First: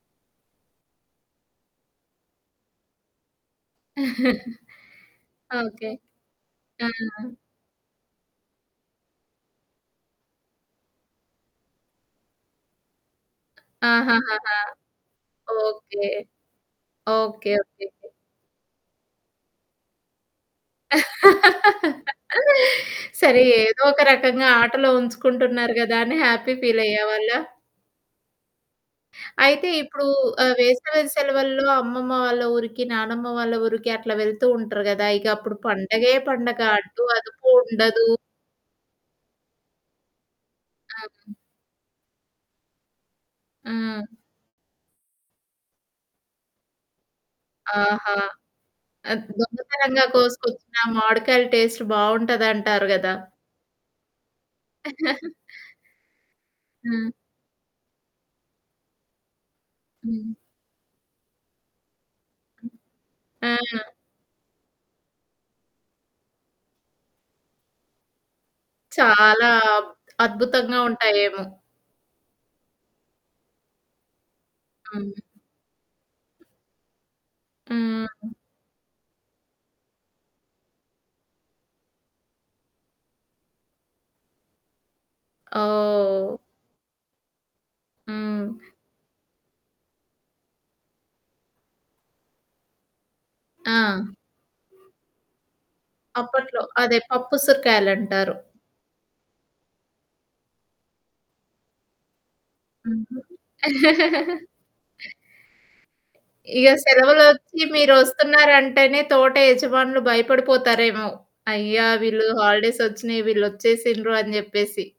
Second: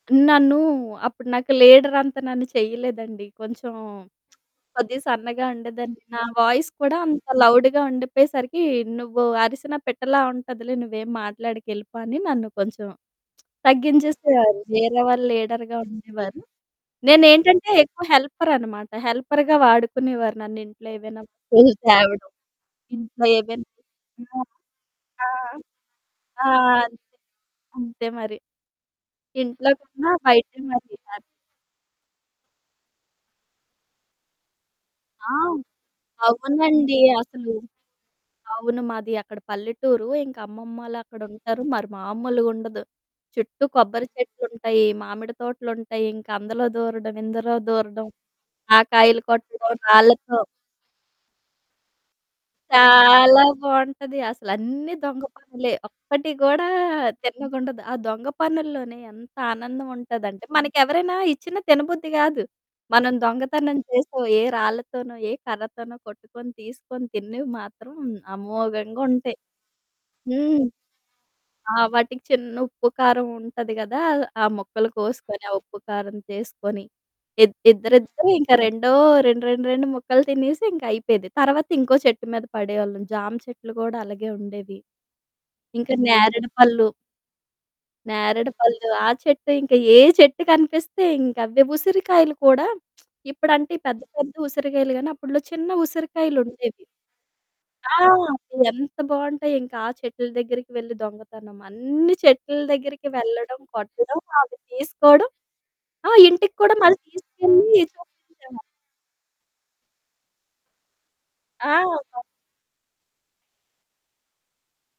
నన్నూ అప్పుడు నాకు లీడరంత నన్ను చేయలేదండి కొంచెం కొద్దిగా సన్నగా ఓకె, ఉండేదాన్ని. నా వాయిస్ ఆ! కూడా అంత లౌడ్‌గా ఉండకపోయేసరికి, "నువ్వు అరిసినా పిట్టలా ఉంటదిలే నువ్వేం మాట్లాడకెళ్ళిపో" అని నన్ను కొంచెం ఆహాహాహా! తగ్గించేసేవారు, వేరే వాళ్ళు లీడర్‌గా ఓకె. ఉండేవారు. ఓకె, నేనేంటంటే ఓకె. ఎక్కువ హెల్పరనమాట. హెల్పర్‌గా వాడుకునేవారు నన్నింట్లో ఏవైనా పూలు తేవడం ఇంట్లో సరే ఏవైనా ఏదో ఒక హ్మ్, రకంగా ఆటలో ఆ! ఉంచుకుంటున్నారు గదా అని ఆ! హ్యాపీ ఫీలయ్యేవాళ్ళ? అంతే మరి. అయితే ఇంట్లో ఇప్పుడూ కన్నా ఆహ్, బయటే మరి వేసవి హ్యాపీ. సెలవుల్లో అమ్మమ్మ వాళ్ళ ఊరికి, నానమ్మ వాళ్ళ ఊరికి అట్లా వెళ్తూ ఉంటరు కదా! ఇక ఆ! అప్పుడు పండగే పండగ. అవునండి అడ్డూ, అదుపూ అసలు. ఉండదు. అవును, మాది అక్కడ పల్లెటూరు ఇంకా అమ్మమ్మాలు హ్మ్. అక్కడుంటారు. మరి మామూలుగుండదు. చుట్టూ కొబ్బరి ఆ! చెట్లుంటయి, మామిడి తోటలుంటయి ఇంక అందులో దూరడం, ఇందులో దూరడం ఆహా! ఆ కాయలు అత్ కొట్టడం దొంగతనంగా రాళ్లతో కోసుకొచ్చిన, మావిడికాయలు టేస్ట్ బావుంటాది అంటారు గదా! చాలా బావుంటది అసలన్నీ దొంగ పనులే, ఒక్కటి కూడా ఆ! తిన్నగుండదు. ఆ దొంగ పనుల్లోనే ఎంత ఆనందం హ్మ్. ఉంటాదంటే మనకి ఎవరైనా ఇచ్చిన తినబుద్ధి కాదు. మనం ఆ! దొంగతనం చేసో, ఏ రాళ్ళతోనో, ఏ కర్రతోనో కొట్టుకొని, తీసుకొని తిన్నివి మాత్రం అమోఘంగుంటయి. చాలా అబ్ హ్మ్. అద్భుతంగా ఉంటాయేమో. ఆ! వాటికి చిన్న ఉప్పు కారం ఉంటది గదా, ఆ ముక్కలు అవును. కోసుకొని, ఆ ఉప్పు, కారం తీసుకొని ఇద్ హ్మ్. ఇద్దరిద్దరే, ఇంక రెండో 2, 2, 2 ముక్కలు తినేసి ఇంక అయిపోయేది. తర్వాత ఇంకో చెట్టు మీద పడేవాళ్ళం. జామ చెట్లు కూడా అలాగే ఉండేవి. ఇంక ఓహ్! నేరెడి పళ్ళు. హ్మ్. నేరేడు పళ్ళు, ఆ చెట్టు ఇంక ఏ చెట్టు కనిపిస్తే ఇంకవ్వే. ఉసిరికాయలు కూడా, ఇప్పుడంటే ఆ! ఈ పెద్ద పెద్ద ఉసిరికాయలు గానీ, అప్పట్లో చిన్న అప్పట్లో, ఉసిరికాయలుండేవి. అదే పప్పు ఆ! ఉసిరికాయలంటారు. అవి ఎంత బావుంటాయింక ఆ చెట్లు దగ్గరికి వెళ్లి దొంగతనం. అన్ని చెట్ల దగ్గరికి హుహుహు. వెళ్లడం, కొట్టడం అవి తీసుకోవడం. ఆ! ఇంటికి ఇగ కూడా మళ్ళీ సెలవులొచ్చి తీసుకెళ్ళి మీరు చూపించేవాళ్ళం. వస్తున్నారంటేనే తోట యజమానులు భయపడిపోతారేమో, ఆ! అయ్యా! కొ వీళ్ళు హాలిడేస్ వచ్చినయి వీళ్ళొచ్చేసిండ్రు అని చెప్పేసి.